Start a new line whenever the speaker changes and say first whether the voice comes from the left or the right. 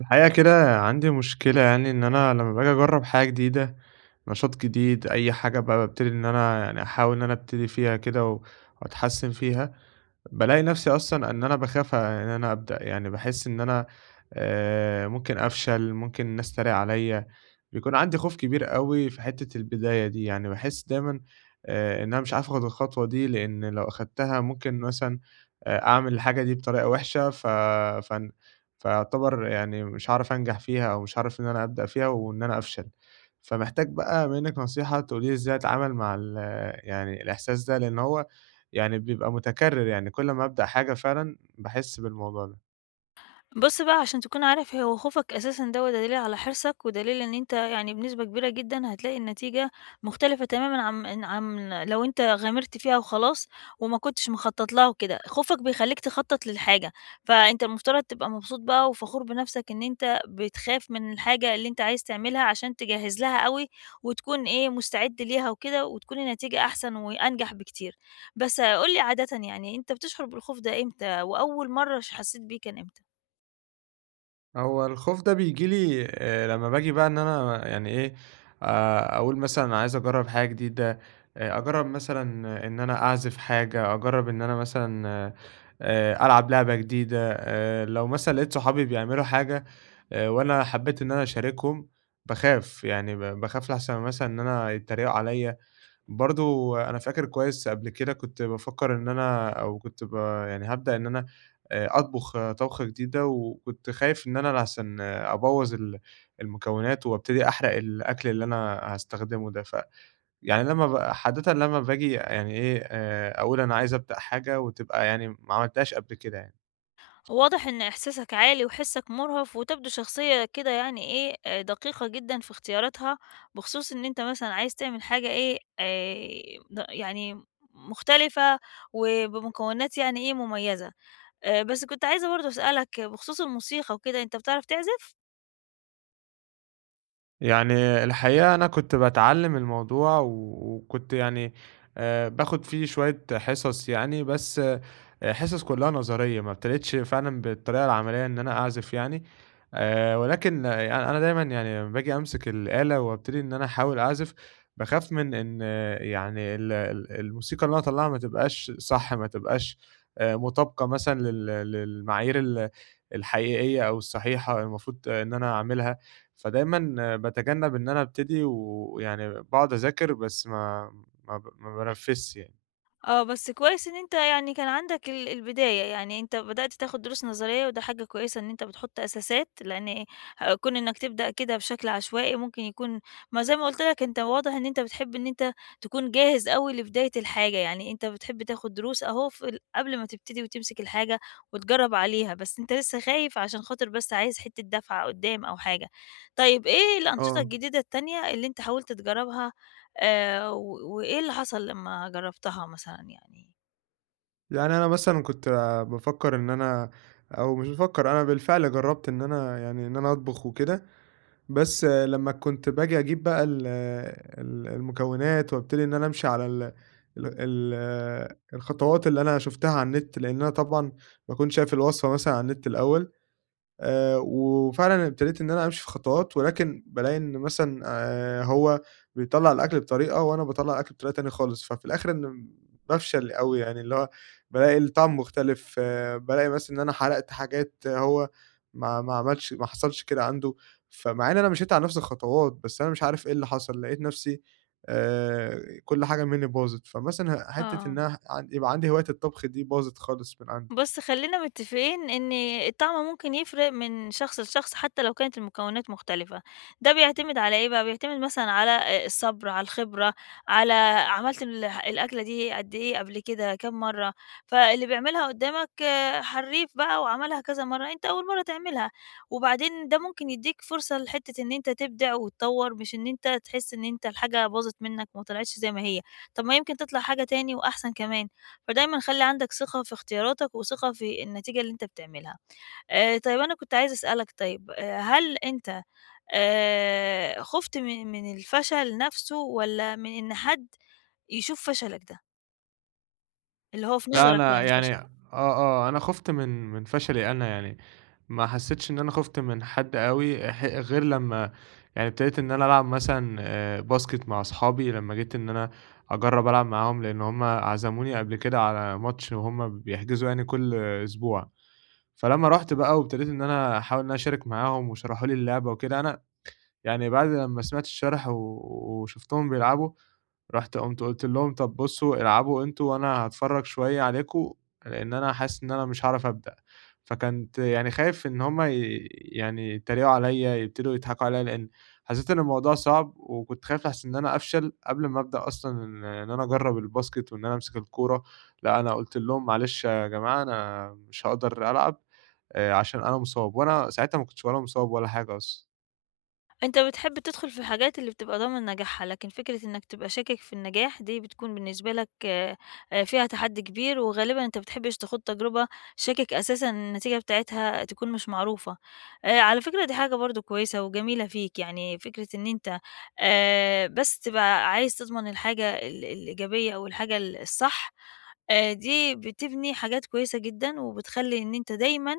right: الحقيقة كده عندي مشكلة يعني إن أنا لمّا باجي أجرّب حاجة جديدة، نشاط جديد، أي حاجة بقى بابتدي إن أنا يعني أحاول إن أنا أبتدي فيها كده وأتحسّن فيها، بالاقي نفسي أصلًا إن أنا باخاف إن أنا أبدأ، يعني باحس إن أنا ممكن أفشل، ممكن الناس تتريق عليّا، بيكون عندي خوف كبير أوي في حتّة البداية دي، يعني باحس دايمًا إن أنا مش عارف آخُد الخطوة دي، لإن لو أخدتها ممكن مثلًا أعمل الحاجة دي بطريقة وِحشة ف فن فيعتبر يعني مش هاعرف أنجح فيها أو مش هاعرف إن أنا أبدأ فيها وإن أنا أفشل. فمحتاج بقى منِّك نصيحة تقولي لي إزاي أتعامل مع ال يعني الإحساس ده، لإن هو يعني بيبقى متكرر، يعني كل ما أبدأ حاجة فعلًا باحس بالموضوع ده.
left: بُص بقى عشان تكون عارف هو خوفك أساسًا دوّة دليل على حرصك، ودليل إن أنت يعني بنسبة كبيرة جدًا هتلاقي النتيجة مختلفة تمامًا عن لو أنت غامرت فيها وخلاص، وما كنتش مخطط لها وكده، خوفك بيخلّيك تخطط للحاجة، فأنت المفترض تبقى مبسوط بقى وفخور بنفسك إن أنت بتخاف من الحاجة اللي أنت عايز تعملها عشان تجهّز لها أوي، وتكون إيه مستعد ليها وكده، وتكون النتيجة أحسن وأنجح بكتير. بس قُل لي عادةً يعني أنت بتشعر بالخوف ده إمتى، وأول مرة حسيت بيه كان إمتى؟
right: هو الخوف ده بييجي لي لمّا باجي بقى إن أنا يعني إيه، أقول مثلًا أنا عايز أجرّب حاجة جديدة، أجرّب مثلًا إن أنا أعزف حاجة، أجرّب إن أنا مثلًا ألعب لعبة جديدة، لو مثلًا لقيت صحابي بيعملوا حاجة، وأنا حبيت إن أنا أشاركهم. باخاف، يعني باخاف لأحسن مثلًا إن أنا يتريقوا عليَّ. برضه أنا فاكر كويس قبل كده كنت بافكّر إن أنا أو كنت ب يعني هابدأ إن أنا أطبخ آه، طبخة جديدة، وكنت خايف إن أنا لحسن آه، أبوّظ المكونات وابتدي أحرق الأكل اللي أنا هاستخدمه ده، يعني لمّا ب عادةً لمّا باجي يعني إيه، أقول أنا عايز أبدأ حاجة وتبقى يعني ما عملتهاش قبل كده يعني.
left: واضح إن إحساسك عالي وحسك مرهف وتبدو شخصية كده يعني إيه دقيقة جدا في اختياراتها بخصوص إن أنت مثلا عايز تعمل حاجة إيه يعني مختلفة وبمكونات يعني إيه مميزة. بس كنت عايزة برضه أسألك بخصوص الموسيقى وكده أنت بتعرف تعزف؟
right: يعني الحقيقة أنا كنت باتعلّم الموضوع وكنت يعني باخُد فيه شوية حِصَص يعني، بس حِصَص كُلّها نظرية، ما ابتديتش فعلًا بالطريقة العملية إن أنا أعزف يعني، ولكن أنا دايمًا يعني لمّا باجي أمسك الآلة وابتدي إن أنا أحاول أعزف، باخاف من إن آه، يعني ال ال الموسيقى اللي أنا أطلّعها ما تبقاش صح، ما تبقاش مطابقة مثلًا للمعايير الحقيقية أو الصحيحة المفروض آه، إن أنا أعملها. فدايمًا باتجنب إن أنا أبتدي ويعني باقعد أذاكر بس ما بانفذش يعني.
left: بس كويس إن أنت يعني كان عندك البداية، يعني أنت بدأت تاخد دروس نظرية وده حاجة كويسة إن أنت بتحط أساسات، لإن كون إنك تبدأ كده بشكل عشوائي ممكن يكون ما زي ما قُلت لك. أنت واضح إن أنت بتحب إن أنت تكون جاهز أوي لبداية الحاجة، يعني أنت بتحب تاخد دروس أهو في ال قبل ما تبتدي وتمسك الحاجة وتجرّب عليها، بس أنت لسه خايف عشان خاطر بس عايز حتّة دفعة قدّام أو حاجة. طيب إيه الأنشطة
right: آه،
left: الجديدة التانية اللي أنت حاولت تجرّبها، و وإيه اللي حصل لمّا جرّبتها مثلًا يعني؟
right: يعني أنا مثلًا كنت بافكر إن أنا، أو مش بافكر، أنا بالفعل جرّبت إن أنا يعني إن أنا أطبخ وكده، بس لمّا كنت باجي أجيب بقى ال ال المكونات وابتدي إن أنا أمشي على ال ال ال الخطوات اللي أنا شُفتها على النت، لإن أنا طبعًا باكون شايف الوصفة مثلًا على النت الأول. وفعلًا ابتديت إن أنا أمشي في خطوات، ولكن بالاقي إن مثلًا هو بيطلّع الأكل بطريقة وأنا باطلّع الأكل بطريقة تانية خالص، ففي الآخر إن بافشل أوي يعني، اللي هو بالاقي الطعم مختلف، بالاقي مثلًا إن أنا حرقت حاجات هو ما حصلش كده عنده، فمع إن أنا مشيت على نفس الخطوات، بس أنا مش عارف إيه اللي حصل، لقيت نفسي كل حاجة منّي باظت، فمثلًا حتّة إن
left: آه.
right: أنا يبقى عندي هواية الطبخ دي باظت خالص من عندي.
left: بُص، خلّينا متفقين إن الطعم ممكن يفرق من شخص لشخص حتى لو كانت المكونات مختلفة، ده بيعتمد على إيه بقى، بيعتمد مثلًا على الصبر، على الخبرة، على عملت الأكلة دي قد إيه قبل كده، كام مرّة، فاللي بيعملها قدّامك آه، حرّيف بقى وعملها كذا مرّة، أنت أول مرّة تعملها، وبعدين ده ممكن يدّيك فرصة لحتّة إن أنت تبدع وتطوّر، مش إن أنت تحس إن أنت الحاجة باظت منّك وما طلعتش زي ما هي، طب ما يمكن تطلع حاجة تاني وأحسن كمان. فدايمًا خلّي عندك ثقة في اختياراتك وثقة في النتيجة اللي أنت بتعملها. طيب أنا كنت عايزة أسألك، طيب، هل أنت خُفت من الفشل نَفْسه والّا من إن حد يشوف فشلك ده، اللي هو في
right: لأ،
left: نظرك
right: أنا
left: يعني
right: يعني
left: فشل؟
right: آه، آه، أنا خُفت من فشلي أنا يعني، ما حسّيتش إن أنا خُفت من حد أوي غير لمّا يعني ابتديت إن أنا ألعب مثلًا باسكت مع أصحابي، لمّا جيت إن أنا أجرّب ألعب معاهم، لإن هُم عزموني قبل كده على ماتش وهُم بيحجزوا يعني كل أسبوع، فلمّا رُحت بقى وابتديت إن أنا أحاول إن أنا أشارك معاهم وشرحوا لي اللعبة وكده، أنا يعني بعد لمّا سمعت الشرح وشُفتهم بيلعبوا، رُحت قُمت قُلت لهم: "طَب بُصّوا العبوا أنتم وأنا هاتفرّج شوية عليكم، لإن أنا حاسس إن أنا مش هاعرف أبدأ." فكنت يعني خايف إن هم يعني يتريقوا عليّا، يبتدوا يضحكوا عليّا، لإن حسيت إن الموضوع صعب وكنت خايف لأحسن إن أنا أفشل قبل ما أبدأ أصلًا إن أنا أجرّب الباسكت وإن أنا أمسك الكورة، لأ أنا قُلت لهم: "معلش يا جماعة أنا مش هاقدر ألعب عشان أنا مصاب." وأنا ساعتها ما كنتش ولا مصاب ولا حاجة أصلًا.
left: أنت بتحب تدخل في الحاجات اللي بتبقى ضامن نجاحها، لكن فكرة إنك تبقى شاكك في النجاح دي بتكون بالنسبة لك فيها تحدي كبير، وغالبًا أنت ما بتحبش تخوض تجربة شاكك أساسًا النتيجة بتاعتها تكون مش معروفة. على فكرة دي حاجة برضه كويسة وجميلة فيك، يعني فكرة إن أنت بس تبقى عايز تضمن الحاجة الإيجابية أو الحاجة الصح، دي بتبني حاجات كويسة جدًا، وبتخلي إن أنت دايمًا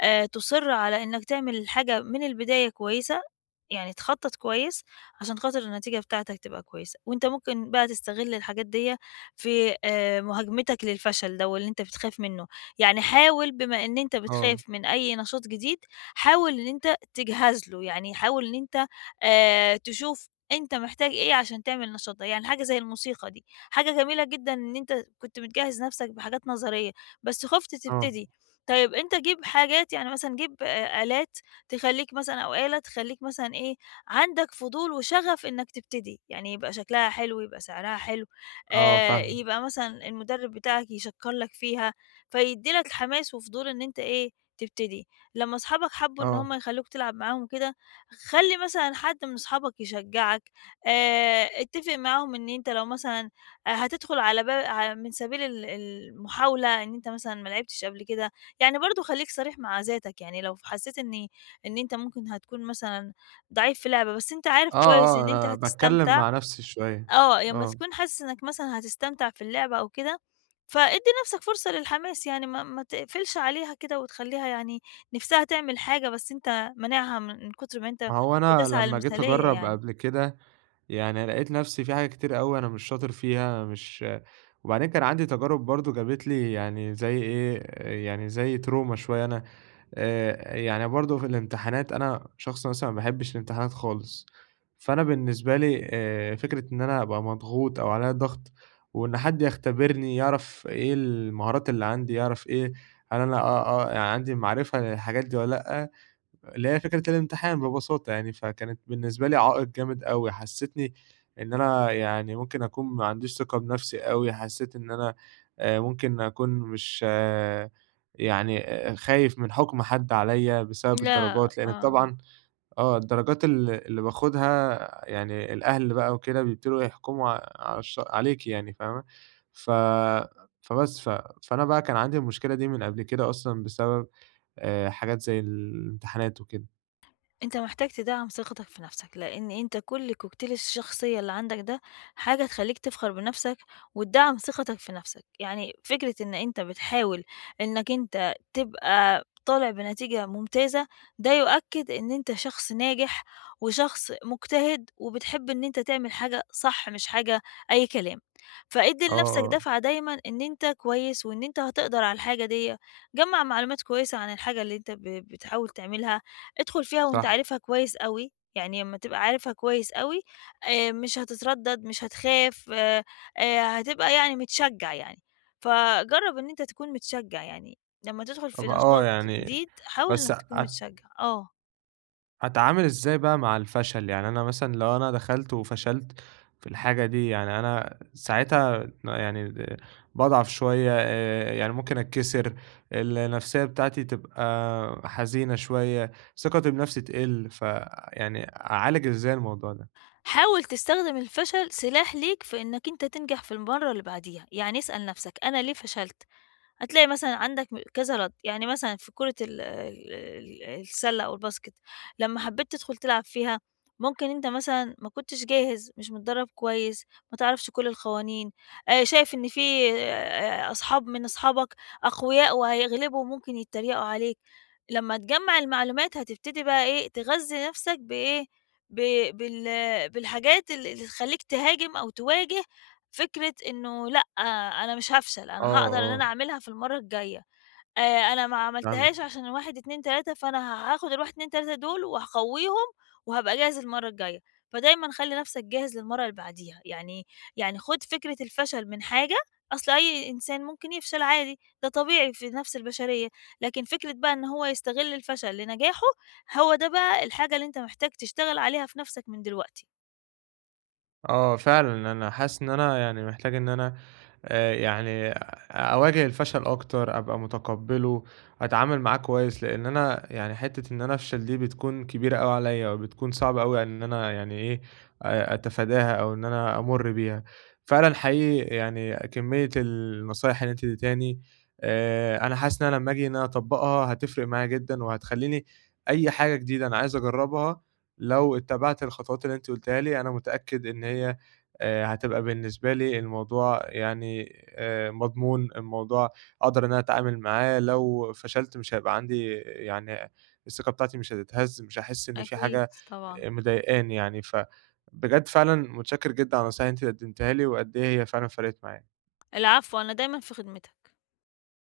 left: تُصِر على إنك تعمل الحاجة من البداية كويسة، يعني تخطّط كويس عشان خاطر النتيجة بتاعتك تبقى كويسة، وأنت ممكن بقى تستغل الحاجات ديّة في مهاجمتك للفشل ده واللي أنت بتخاف منّه، يعني حاول بما إن أنت
right: آه،
left: بتخاف من أي نشاط جديد، حاول إن أنت تجهز له، يعني حاول إن أنت تشوف أنت محتاج إيه عشان تعمل النشاط ده، يعني حاجة زي الموسيقى دي، حاجة جميلة جدًا إن أنت كنت بتجهّز نَفْسك بحاجات نظرية، بس خُفت
right: آه،
left: تبتدي. طيب أنت جيب حاجات يعني مثلًا جيب آلات تخلّيك مثلًا، أو آلة تخلّيك مثلًا إيه، عندك فضول وشغف إنّك تبتدي، يعني يبقى شكلها حلو، يبقى سعرها حلو،
right: آه فاهمك،
left: يبقى مثلًا المُدرِّب بتاعك يشكّر لك فيها، فيدّي لك حماس وفضول إن أنت إيه، تبتدي. لمّا أصحابك حبّوا إن هم
right: آه.
left: يخلّوك تلعب معاهم وكده، خلّي مثلًا حد من أصحابك يشجّعك، اتّفق معاهم إن أنت لو مثلًا هتدخُل على با ع من سبيل المحاولة، إن أنت مثلًا ما لعبتش قبل كده، يعني برضه خلّيك صريح مع ذاتك، يعني لو حسّيت إن أنت ممكن هتكون مثلًا ضعيف في لعبة، بس أنت عارف
right: آه،
left: كويس
right: آه،
left: إن أنت
right: أنا باتكلّم
left: هتستمتع.
right: مع نَفْسي شوية،
left: لمّا
right: آه،
left: تكون حاسس إنك مثلًا هتستمتع في اللعبة أو كده، فادّي نَفْسك فرصة للحماس، يعني ما تقفلش عليها كده وتخلّيها يعني نِفْسها تعمل حاجة، بس أنت مانعها من كتر ما أنت
right: ما هو أنا
left: بتسعى
right: لمّا جيت
left: للمثالية
right: أجرّب
left: يعني.
right: قبل كده يعني لقيت نفسي في حاجات كتير أوي أنا مش شاطر فيها، مش، وبعدين كان عندي تجارب برضه جابت لي يعني زي إيه، يعني زي تروما شوية. أنا يعني برضه في الامتحانات أنا شخص مثلًا ما باحبش الامتحانات خالص، فأنا بالنسبة لي فكرة إن أنا أبقى مضغوط أو عليّا ضغط وإن حد يختبرني يعرف إيه المهارات اللي عندي، يعرف إيه، هل أنا آه، آه، يعني عندي معرفة للحاجات دي والّا لأ؟ اللي هي فكرة الامتحان ببساطة يعني، فكانت بالنسبة لي عائق جامد أوي، حسّتني إن أنا يعني ممكن أكون ما عنديش ثقة بنفسي أوي، حسّيت إن أنا ممكن أكون مش آه، يعني خايف من حُكم حد عليّا بسبب
left: لا،
right: الدرجات، لإن
left: آه.
right: طبعًا آه، الدرجات اللي باخدها يعني الأهل بقى وكده بيبتدوا يحكموا ع على الش عليكِ يعني فاهمة، ف فبس ف فأنا بقى كان عندي المشكلة دي من قبل كده أصلًا بسبب حاجات زي الامتحانات وكده.
left: أنت محتاج تدعم ثقتك في نفسك، لإن أنت كل كوكتيل الشخصية اللي عندك ده حاجة تخلّيك تفخر بنفسك وتدعم ثقتك في نفسك، يعني فكرة إن أنت بتحاول إنك أنت تبقى طالع بنتيجة ممتازة، ده يؤكد إن أنت شخص ناجح وشخص مجتهد وبتحب إن أنت تعمل حاجة صح مش حاجة أي كلام، فادّي
right: آه،
left: لنفسك
right: آه،
left: دفعة دايمًا إن أنت كويس وإن أنت هتقدر على الحاجة ديّة، جمّع معلومات كويسة عن الحاجة اللي أنت بتحاول تعملها، ادخل فيها وأنت
right: صح.
left: عارفها كويس أوي، يعني أمّا تبقى عارفها كويس أوي، مش هتتردد، مش هتخاف، هتبقى يعني متشجّع يعني، فجرّب إن أنت تكون متشجّع يعني، لمّا تدخل في
right: طب آه،
left: نشاط
right: يعني
left: جديد حاول
right: بس
left: إنك تكون متشجّع.
right: أتعامل إزاي بقى مع الفشل؟ يعني أنا مثلًا لو أنا دخلت وفشلت في الحاجة دي، يعني أنا ساعتها يعني باضعف شوية، يعني ممكن أتكسر، النفسية بتاعتي تبقى حزينة شوية، ثقتي بنفسي تقِل، فيعني أعالج إزاي الموضوع ده؟
left: حاول تستخدم الفشل سلاح ليك في إنك أنت تنجح في المرّة اللي بعديها، يعني اسأل نفْسك أنا ليه فشلت؟ هتلاقي مثلًا عندك كذا رَد، يعني مثلًا في كورة ال ال ال السلة أو الباسكت، لمّا حبّيت تدخل تلعب فيها، ممكن أنت مثلًا ما كنتش جاهز، مش متدرّب كويس، ما تعرفش كل القوانين، شايف إن في أصحاب من أصحابك أقوياء وهيغلبوا وممكن يتّريقوا عليك. لمّا تجمّع المعلومات هتبتدي بقى إيه، تغذّي نَفْسك بإيه، ب بال بالحاجات ال اللي تخلّيك تهاجم أو تواجه فكرة إنه لأ، أنا مش هافشل، أنا
right: آه،
left: هاقدر إن
right: آه،
left: أنا أعملها في المَرّة الجاية. آآ أنا ما عملتهاش
right: فاهمِك.
left: عشان 1، 2، 3 فأنا هاخد ال1، 2، 3 دول وهاقويهم وهابقى جاهز المرّة الجاية، فدايمًا خلّي نفْسك جاهز للمرّة اللي بعديها، يعني خُد فكرة الفشل من حاجة، أصل أي إنسان ممكن يفشل عادي، ده طبيعي في نفْس البشرية، لكن فكرة بقى إن هو يستغل الفشل لنجاحه، هو ده بقى الحاجة اللي أنت محتاج تشتغل عليها في نفْسك من دلوقتي.
right: آه فعلًا، أنا حاسس إن أنا يعني محتاج إن أنا يعني أواجه الفشل أكتر، أبقى متقبّله، أتعامل معاه كويس، لإن أنا يعني حتّة إن أنا أفشل دي بتكون كبيرة أوي عليّا، وبتكون صعبة أوي إن أنا يعني إيه، أتفاداها أو إن أنا أمُر بيها. فعلًا حقيقي يعني كمية النصايح اللي أنتِ اديتيهاني، أنا حاسس إن أنا لمّا آجي إن أنا أطبّقها هتفرق معايا جدًا، وهتخلّيني أي حاجة جديدة أنا عايز أجرّبها لو اتبعت الخطوات اللي أنتِ قُلتيها لي، أنا متأكد إن هي هتبقى بالنسبة لي الموضوع يعني مضمون، الموضوع أقدر إن أنا أتعامل معاه، لو فشلت مش هيبقى عندي يعني، الثقة بتاعتي مش هتتهز، مش هاحس إن في
left: أكيد
right: حاجة
left: طبعًا.
right: مضايقاني يعني، فبجد فعلًا متشكر جدًا على النصايح اللي أنتِ قدمتيها لي، وقد إيه هي فعلًا فرقِت معايا.
left: العفو، أنا دايمًا في خدمتك.